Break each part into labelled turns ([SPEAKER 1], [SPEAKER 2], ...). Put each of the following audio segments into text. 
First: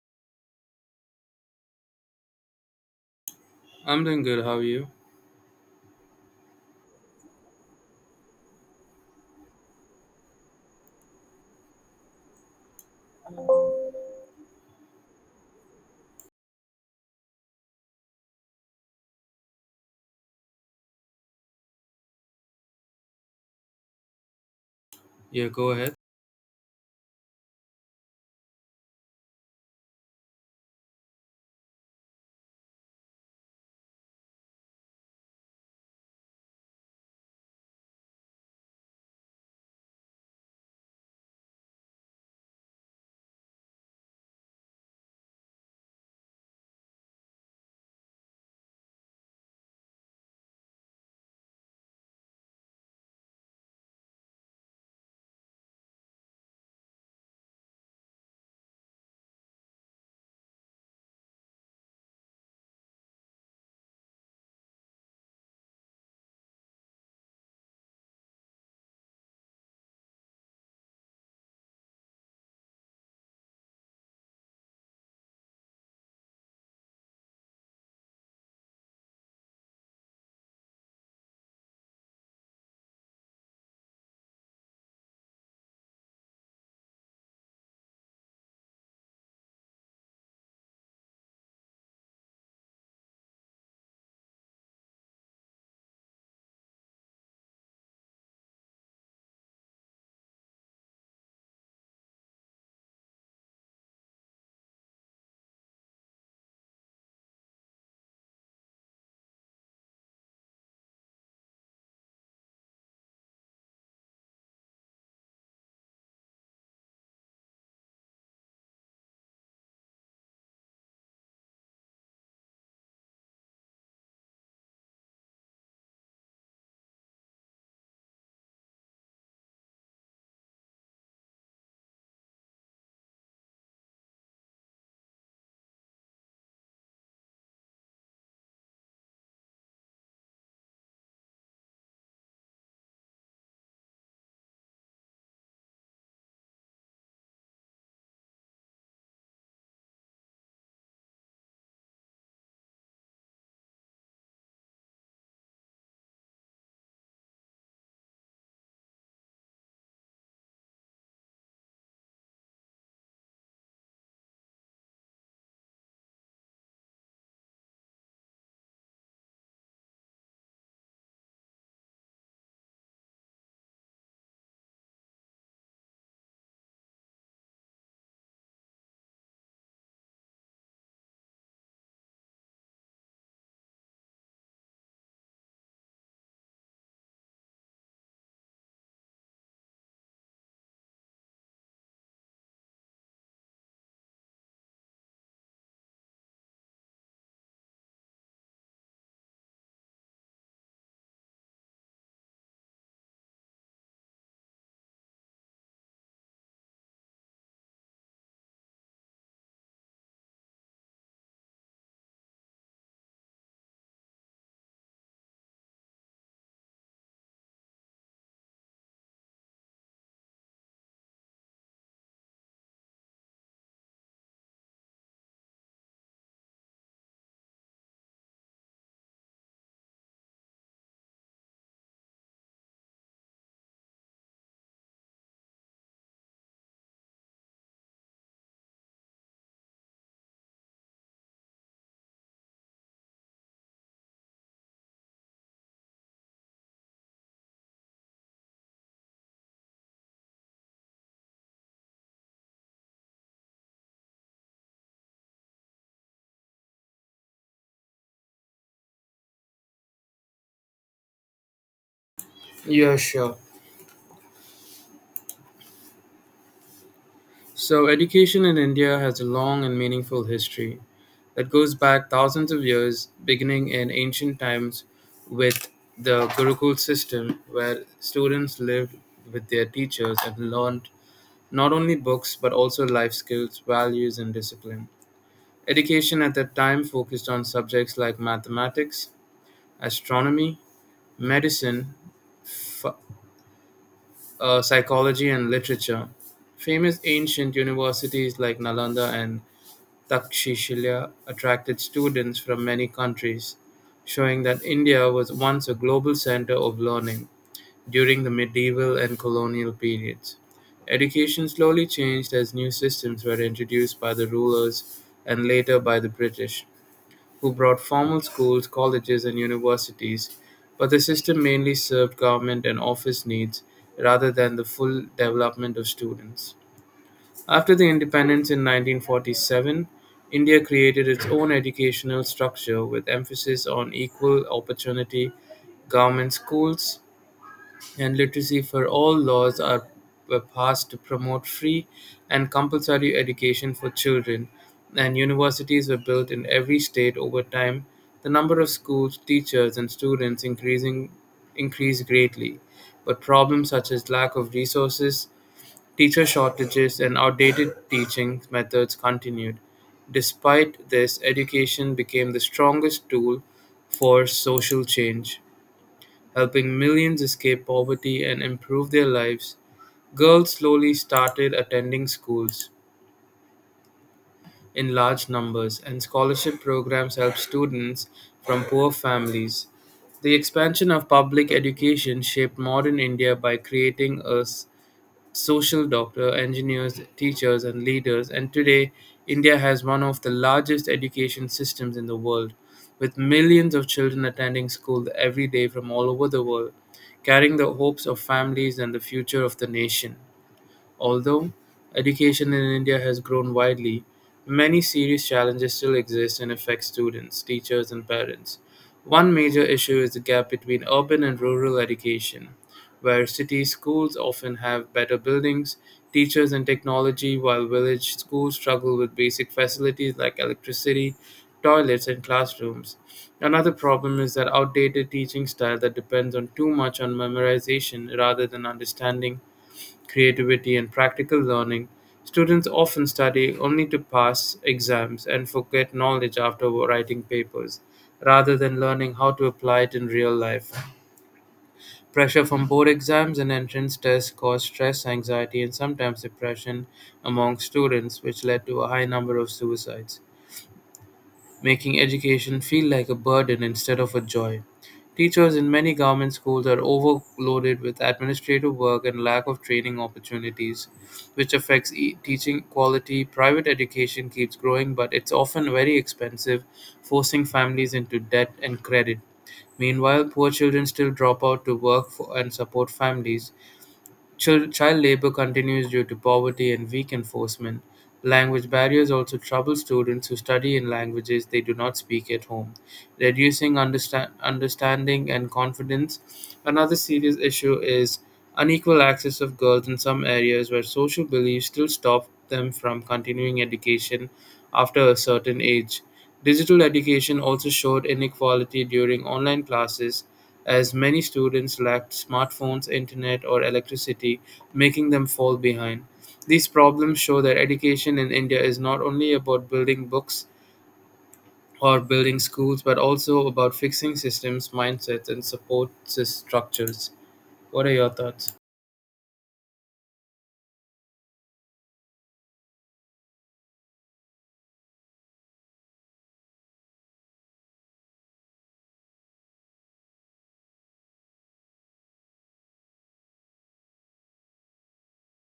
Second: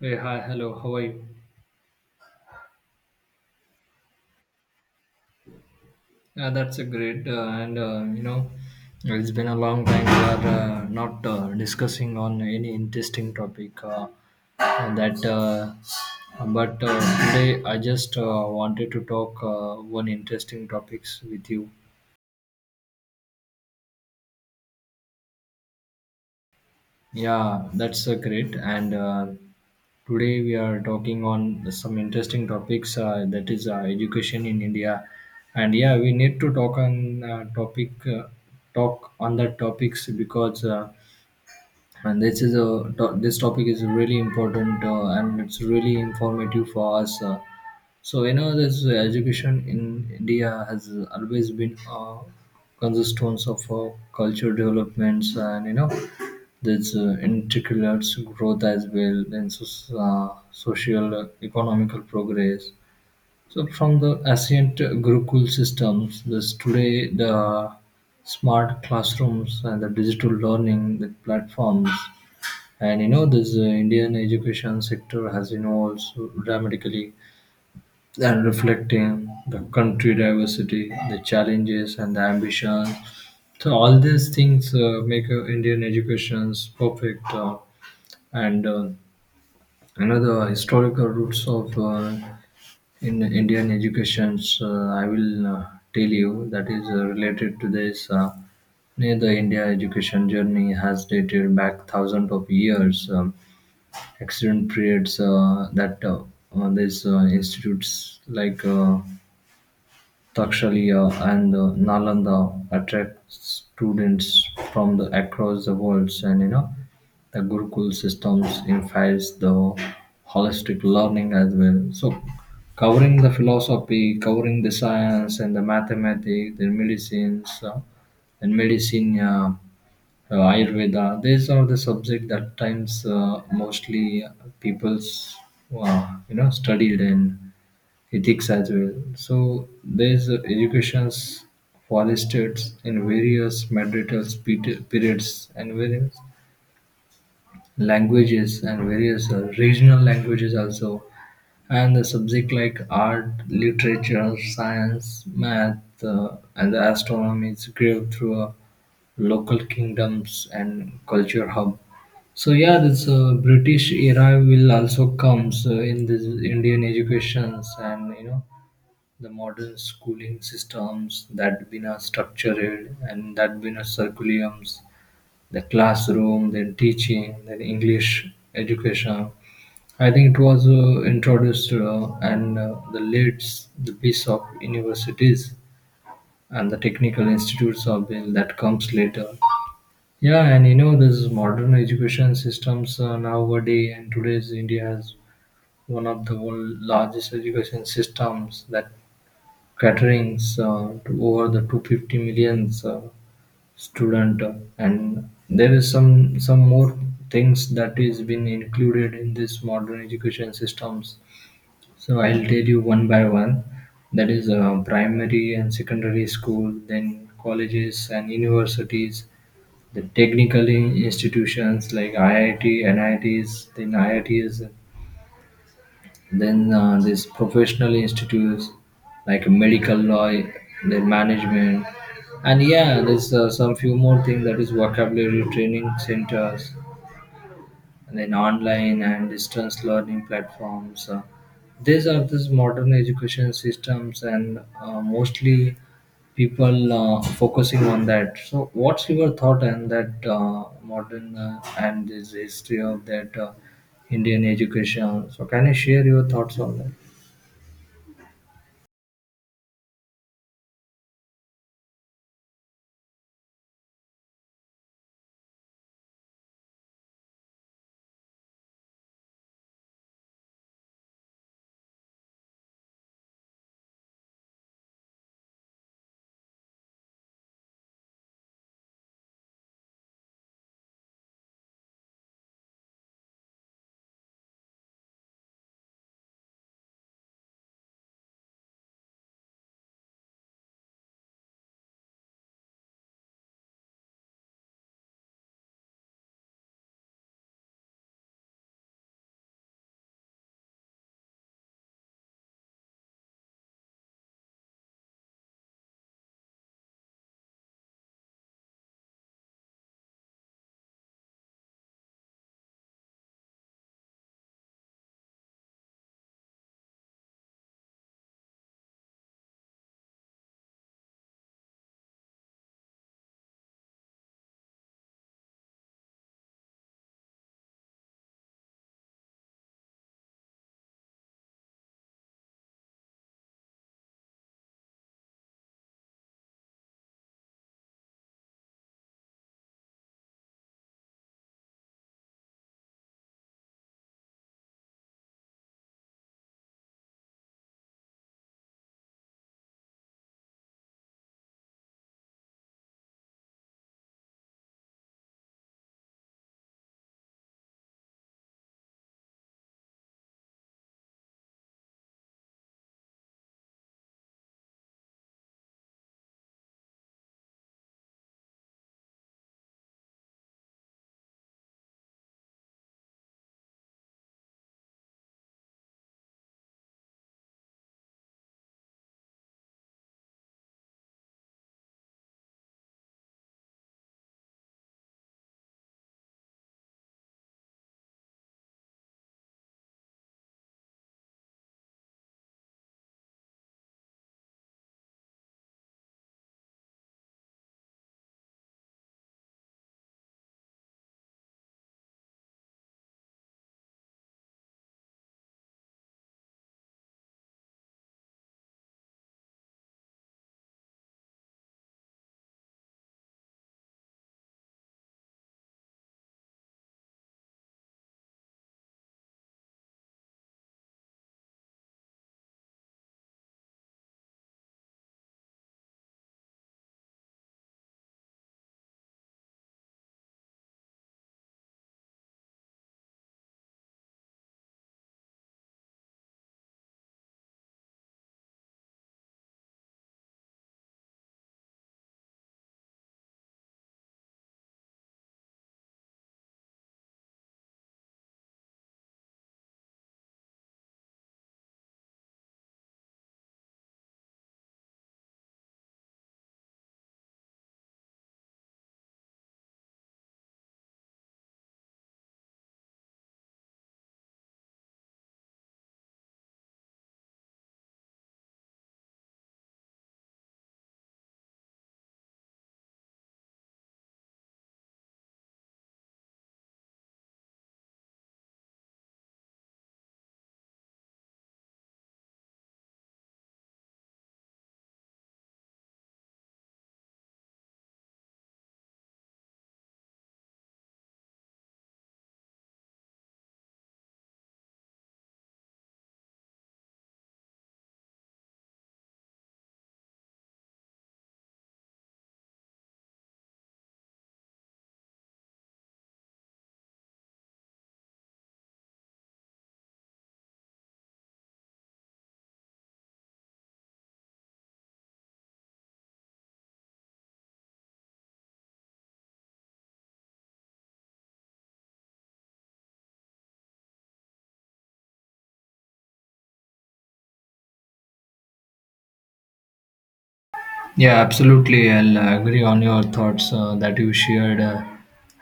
[SPEAKER 1] Hey, hi, hello, how are you?
[SPEAKER 2] I'm doing good. How are you?
[SPEAKER 1] Yeah, that's a great, it's been a long time we are not discussing on any interesting topic that, but today I just wanted to talk one interesting topics with you.
[SPEAKER 2] Yeah, go ahead.
[SPEAKER 1] Yeah, that's great. And Today we are talking on some interesting topics that is education in India. And yeah, we need to talk on topic talk on that topics because and this is a to- this topic is really important and it's really informative for us, so you know this education in india has always been a cornerstone of culture developments, and you know this integral growth as well. And so, uh, social economical progress. So from the ancient Gurukul systems, this today the smart classrooms and the digital learning with platforms. And you know, this Indian education sector has, you know, also dramatically and reflecting the country diversity, the challenges and the ambition. So all these things make Indian educations perfect and another historical roots of in Indian educations. I will tell you that is related to this. Near the India education journey has dated back thousands of years. Excellent periods that these institutes like. Takshaliya and Nalanda attract students from the across the world, and you know the Gurukul systems invites the holistic learning as well. So covering the philosophy, covering the science and the mathematics, the medicine, Ayurveda. These are the subject that times mostly people's you know studied in ethics as well. So there's educations fostered in various marital periods and various languages and various regional languages also, and the subject like art, literature, science, math and the astronomy is grew through a local kingdoms and culture hub. So yeah, this British era will also comes in this Indian educations, and you know the modern schooling systems that been are structured and that been are curriculums, the classroom, then teaching, then English education. I think it was introduced and the leads the piece of universities and the technical institutes of been that comes later. Yeah, and you know this modern education systems nowadays, and today's India has one of the world largest education systems that caterings to over the 250 millions student, and there is some more things that is been included in this modern education systems, so I'll tell you one by one. That is primary and secondary school, then colleges and universities, the technical institutions like IIT, NITs, then IITs, then these professional institutes like medical law, their management, and yeah, there's some few more things. That is vocabulary training centers, and then online and distance learning platforms. These are these modern education systems, and mostly people focusing on that. So, what's your thought on that modern and this history of that Indian education? So, can you share your thoughts on that?
[SPEAKER 2] Yeah, sure. So, education in India has a long and meaningful history that goes back thousands of years, beginning in ancient times with the Gurukul system, where students lived with their teachers and learned not only books but also life skills, values, and discipline. Education at that time focused on subjects like mathematics, astronomy, medicine, ph- psychology and literature. Famous ancient universities like Nalanda and Takshashila attracted students from many countries, showing that India was once a global center of learning during the medieval and colonial periods. Education slowly changed as new systems were introduced by the rulers and later by the British who brought formal schools, colleges, and universities, but the system mainly served government and office needs rather than the full development of students. After the independence in 1947, India created its own educational structure with emphasis on equal opportunity government schools, and literacy for all laws are were passed to promote free and compulsory education for children, and universities were built in every state over time. The number of schools, teachers, and students increasing increased greatly, but problems such as lack of resources, teacher shortages, and outdated teaching methods continued. Despite this, education became the strongest tool for social change helping millions escape poverty and improve their lives, girls slowly started attending schools in large numbers, and scholarship programs helped students from poor families. The expansion of public education shaped modern India by creating a social doctor, engineers, teachers, and leaders. And today, India has one of the largest education systems in the world, with millions of children attending school every day from all over the world, carrying the hopes of families and the future of the nation. Although education in India has grown widely, many serious challenges still exist and affect students, teachers, and parents. One major issue is the gap between urban and rural education, where city schools often have better buildings, teachers, and technology, while village schools struggle with basic facilities like electricity, toilets, and classrooms. Another problem is that outdated teaching style that depends on too much on memorization rather than understanding creativity, and practical learning, students often study only to pass exams and forget knowledge after writing papers, rather than learning how to apply it in real life. Pressure from board exams and entrance tests caused stress, anxiety, and sometimes depression among students, which led to a high number of suicides making education feel like a burden instead of a joy. Teachers in many government schools are overloaded with administrative work and lack of training opportunities, which affects teaching quality. Private education keeps growing, but it's often very expensive, forcing families into debt and credit. Meanwhile, poor children still drop out to work for and support families. Child labor continues due to poverty and weak enforcement. Language barriers also trouble students who study in languages they do not speak at home, reducing understanding and confidence. Another serious issue is unequal access of girls in some areas where social beliefs still stop them from continuing education after a certain age. Digital education also showed inequality during online classes as many students lacked smartphones, internet, or electricity, making them fall behind. These problems show that education in India is not only about building books or building schools, but also about fixing systems, mindsets, and support structures. What are your thoughts?
[SPEAKER 1] Yeah, absolutely. I'll agree on your thoughts that you shared,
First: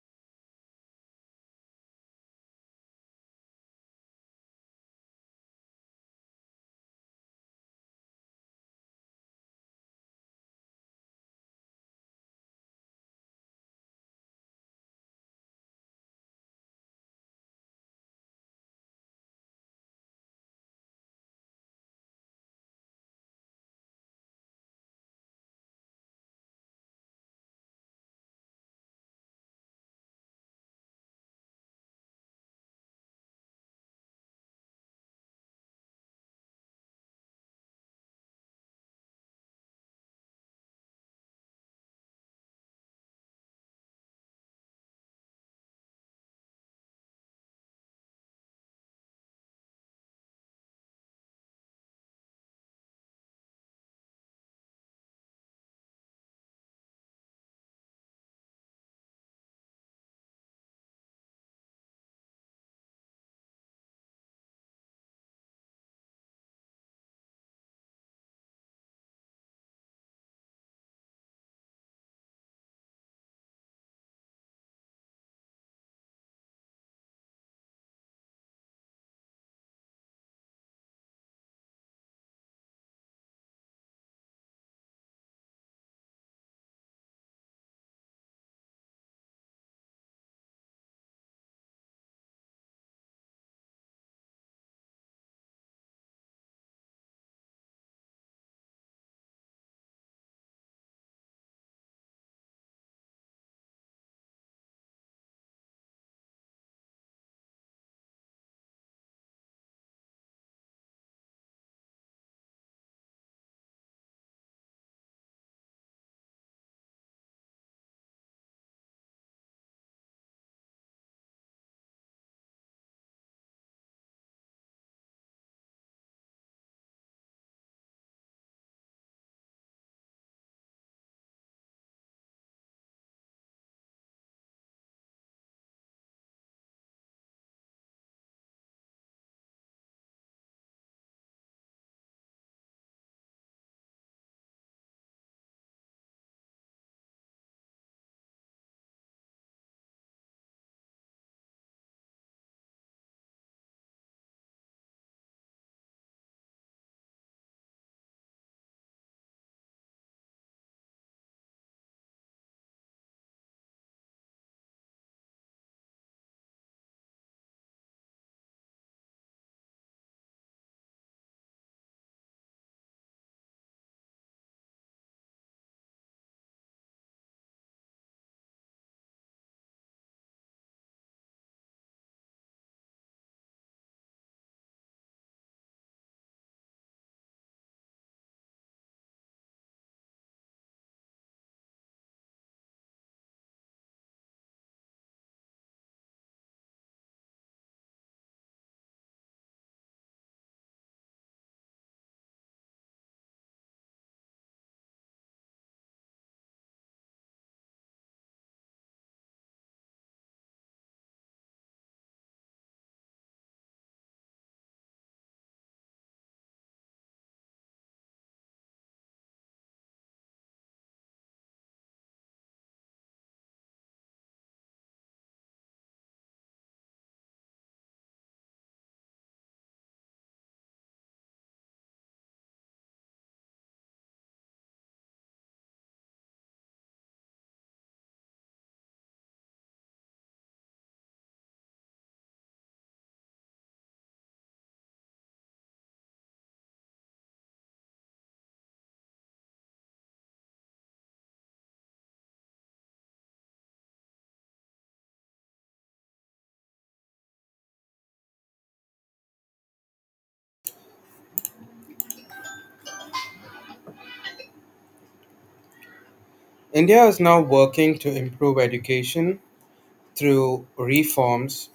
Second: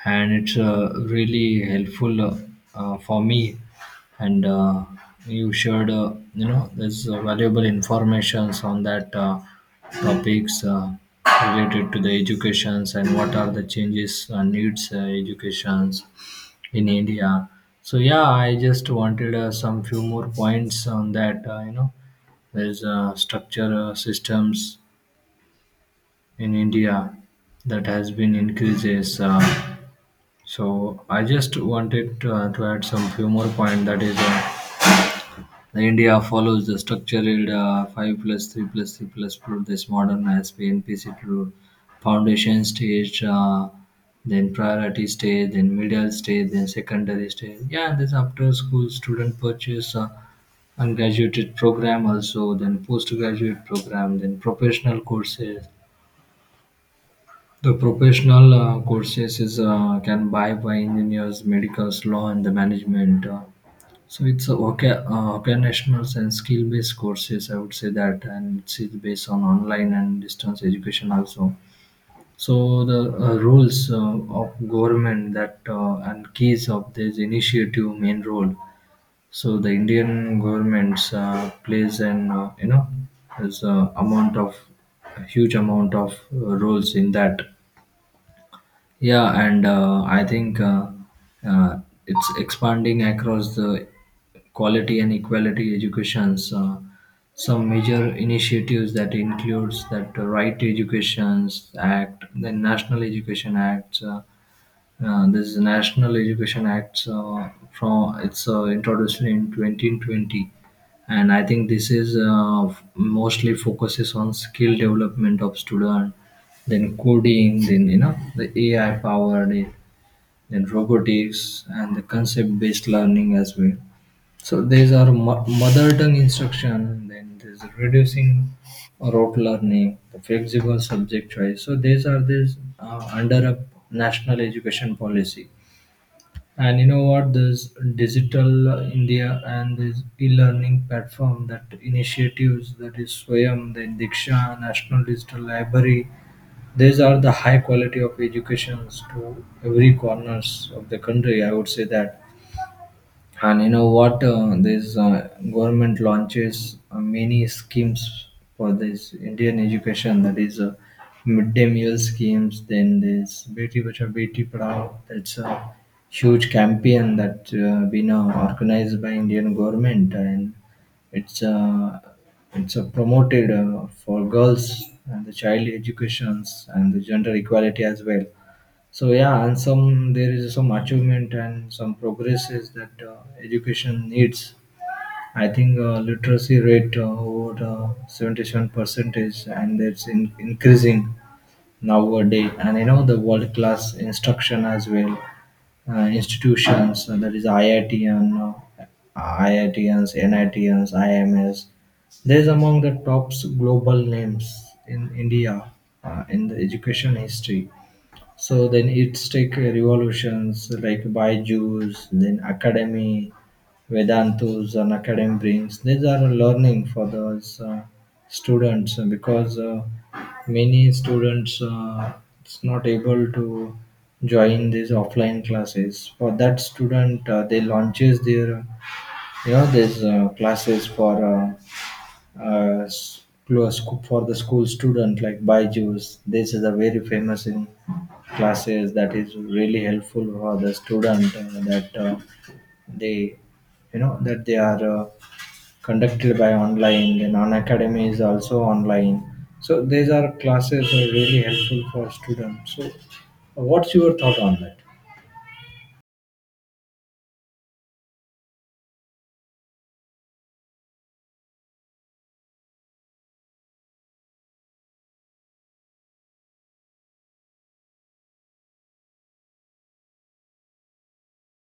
[SPEAKER 1] and it's really helpful for me. And you shared, you know, there's valuable informations on that topics related to the educations, and what are the changes needs educations in India. So yeah, I just wanted some few more points on that. You know, there's structure systems in India that has been increases. So I just wanted to add some few more point. That is the India follows the structured 5+3+3+4, this modern SP and PC to foundation stage. Then priority stage, then middle stage, then secondary stage. Yeah, this after school student purchase undergraduate program also, then postgraduate program, then professional courses. The professional courses is can buy by engineers, medicals, law, and the management. So it's a okay, vocational and skill based courses, I would say that, and it's based on online and distance education also. So the roles of government, that and keys of this initiative main role. So the Indian governments plays an you know, has a huge amount of roles in that. Yeah, and I think uh, it's expanding across the quality and equality educations. Some major initiatives that includes that Right to Educations Act, the National Education Act, this is National Education Act from it's introduced in 2020, and I think this is mostly focuses on skill development of student, then coding, then you know the AI powered, then robotics and the concept based learning as well. So these are mother tongue instruction, then there's reducing rote learning, the flexible subject choice. So these are these under a national education policy. And you know what? This digital India and this e-learning platform, that initiatives that is Swayam, the Diksha National Digital Library, these are the high quality of educations to every corners of the country, I would say that. And you know what? This government launches many schemes for this Indian education. That is midday meal schemes. Then this Beti Bachao Beti Padhao. That's a huge campaign that been organized by Indian government, and it's uh, it's promoted for girls and the child educations and the gender equality as well. So yeah, and some there is some achievement and some progresses that education needs. I think literacy rate over 77 percentage, and it's increasing nowadays. And you know the world class instruction as well, institutions that is IIT and IITs, NITs, IMS. There is among the top global names in India in the education history. So then it's take revolutions like by Jews, then Academy, Vedantus and Academy brings. These are learning for those students because many students it's not able to join these offline classes. For that student, they launches their, you know, these classes for uh, for the school student like Byju's. This is a very famous in classes that is really helpful for the student that they, you know, that they are conducted by online. The non academy is also online. So these are classes are really helpful for students. So what's your thought on that?
[SPEAKER 2] India is now working to improve education through reforms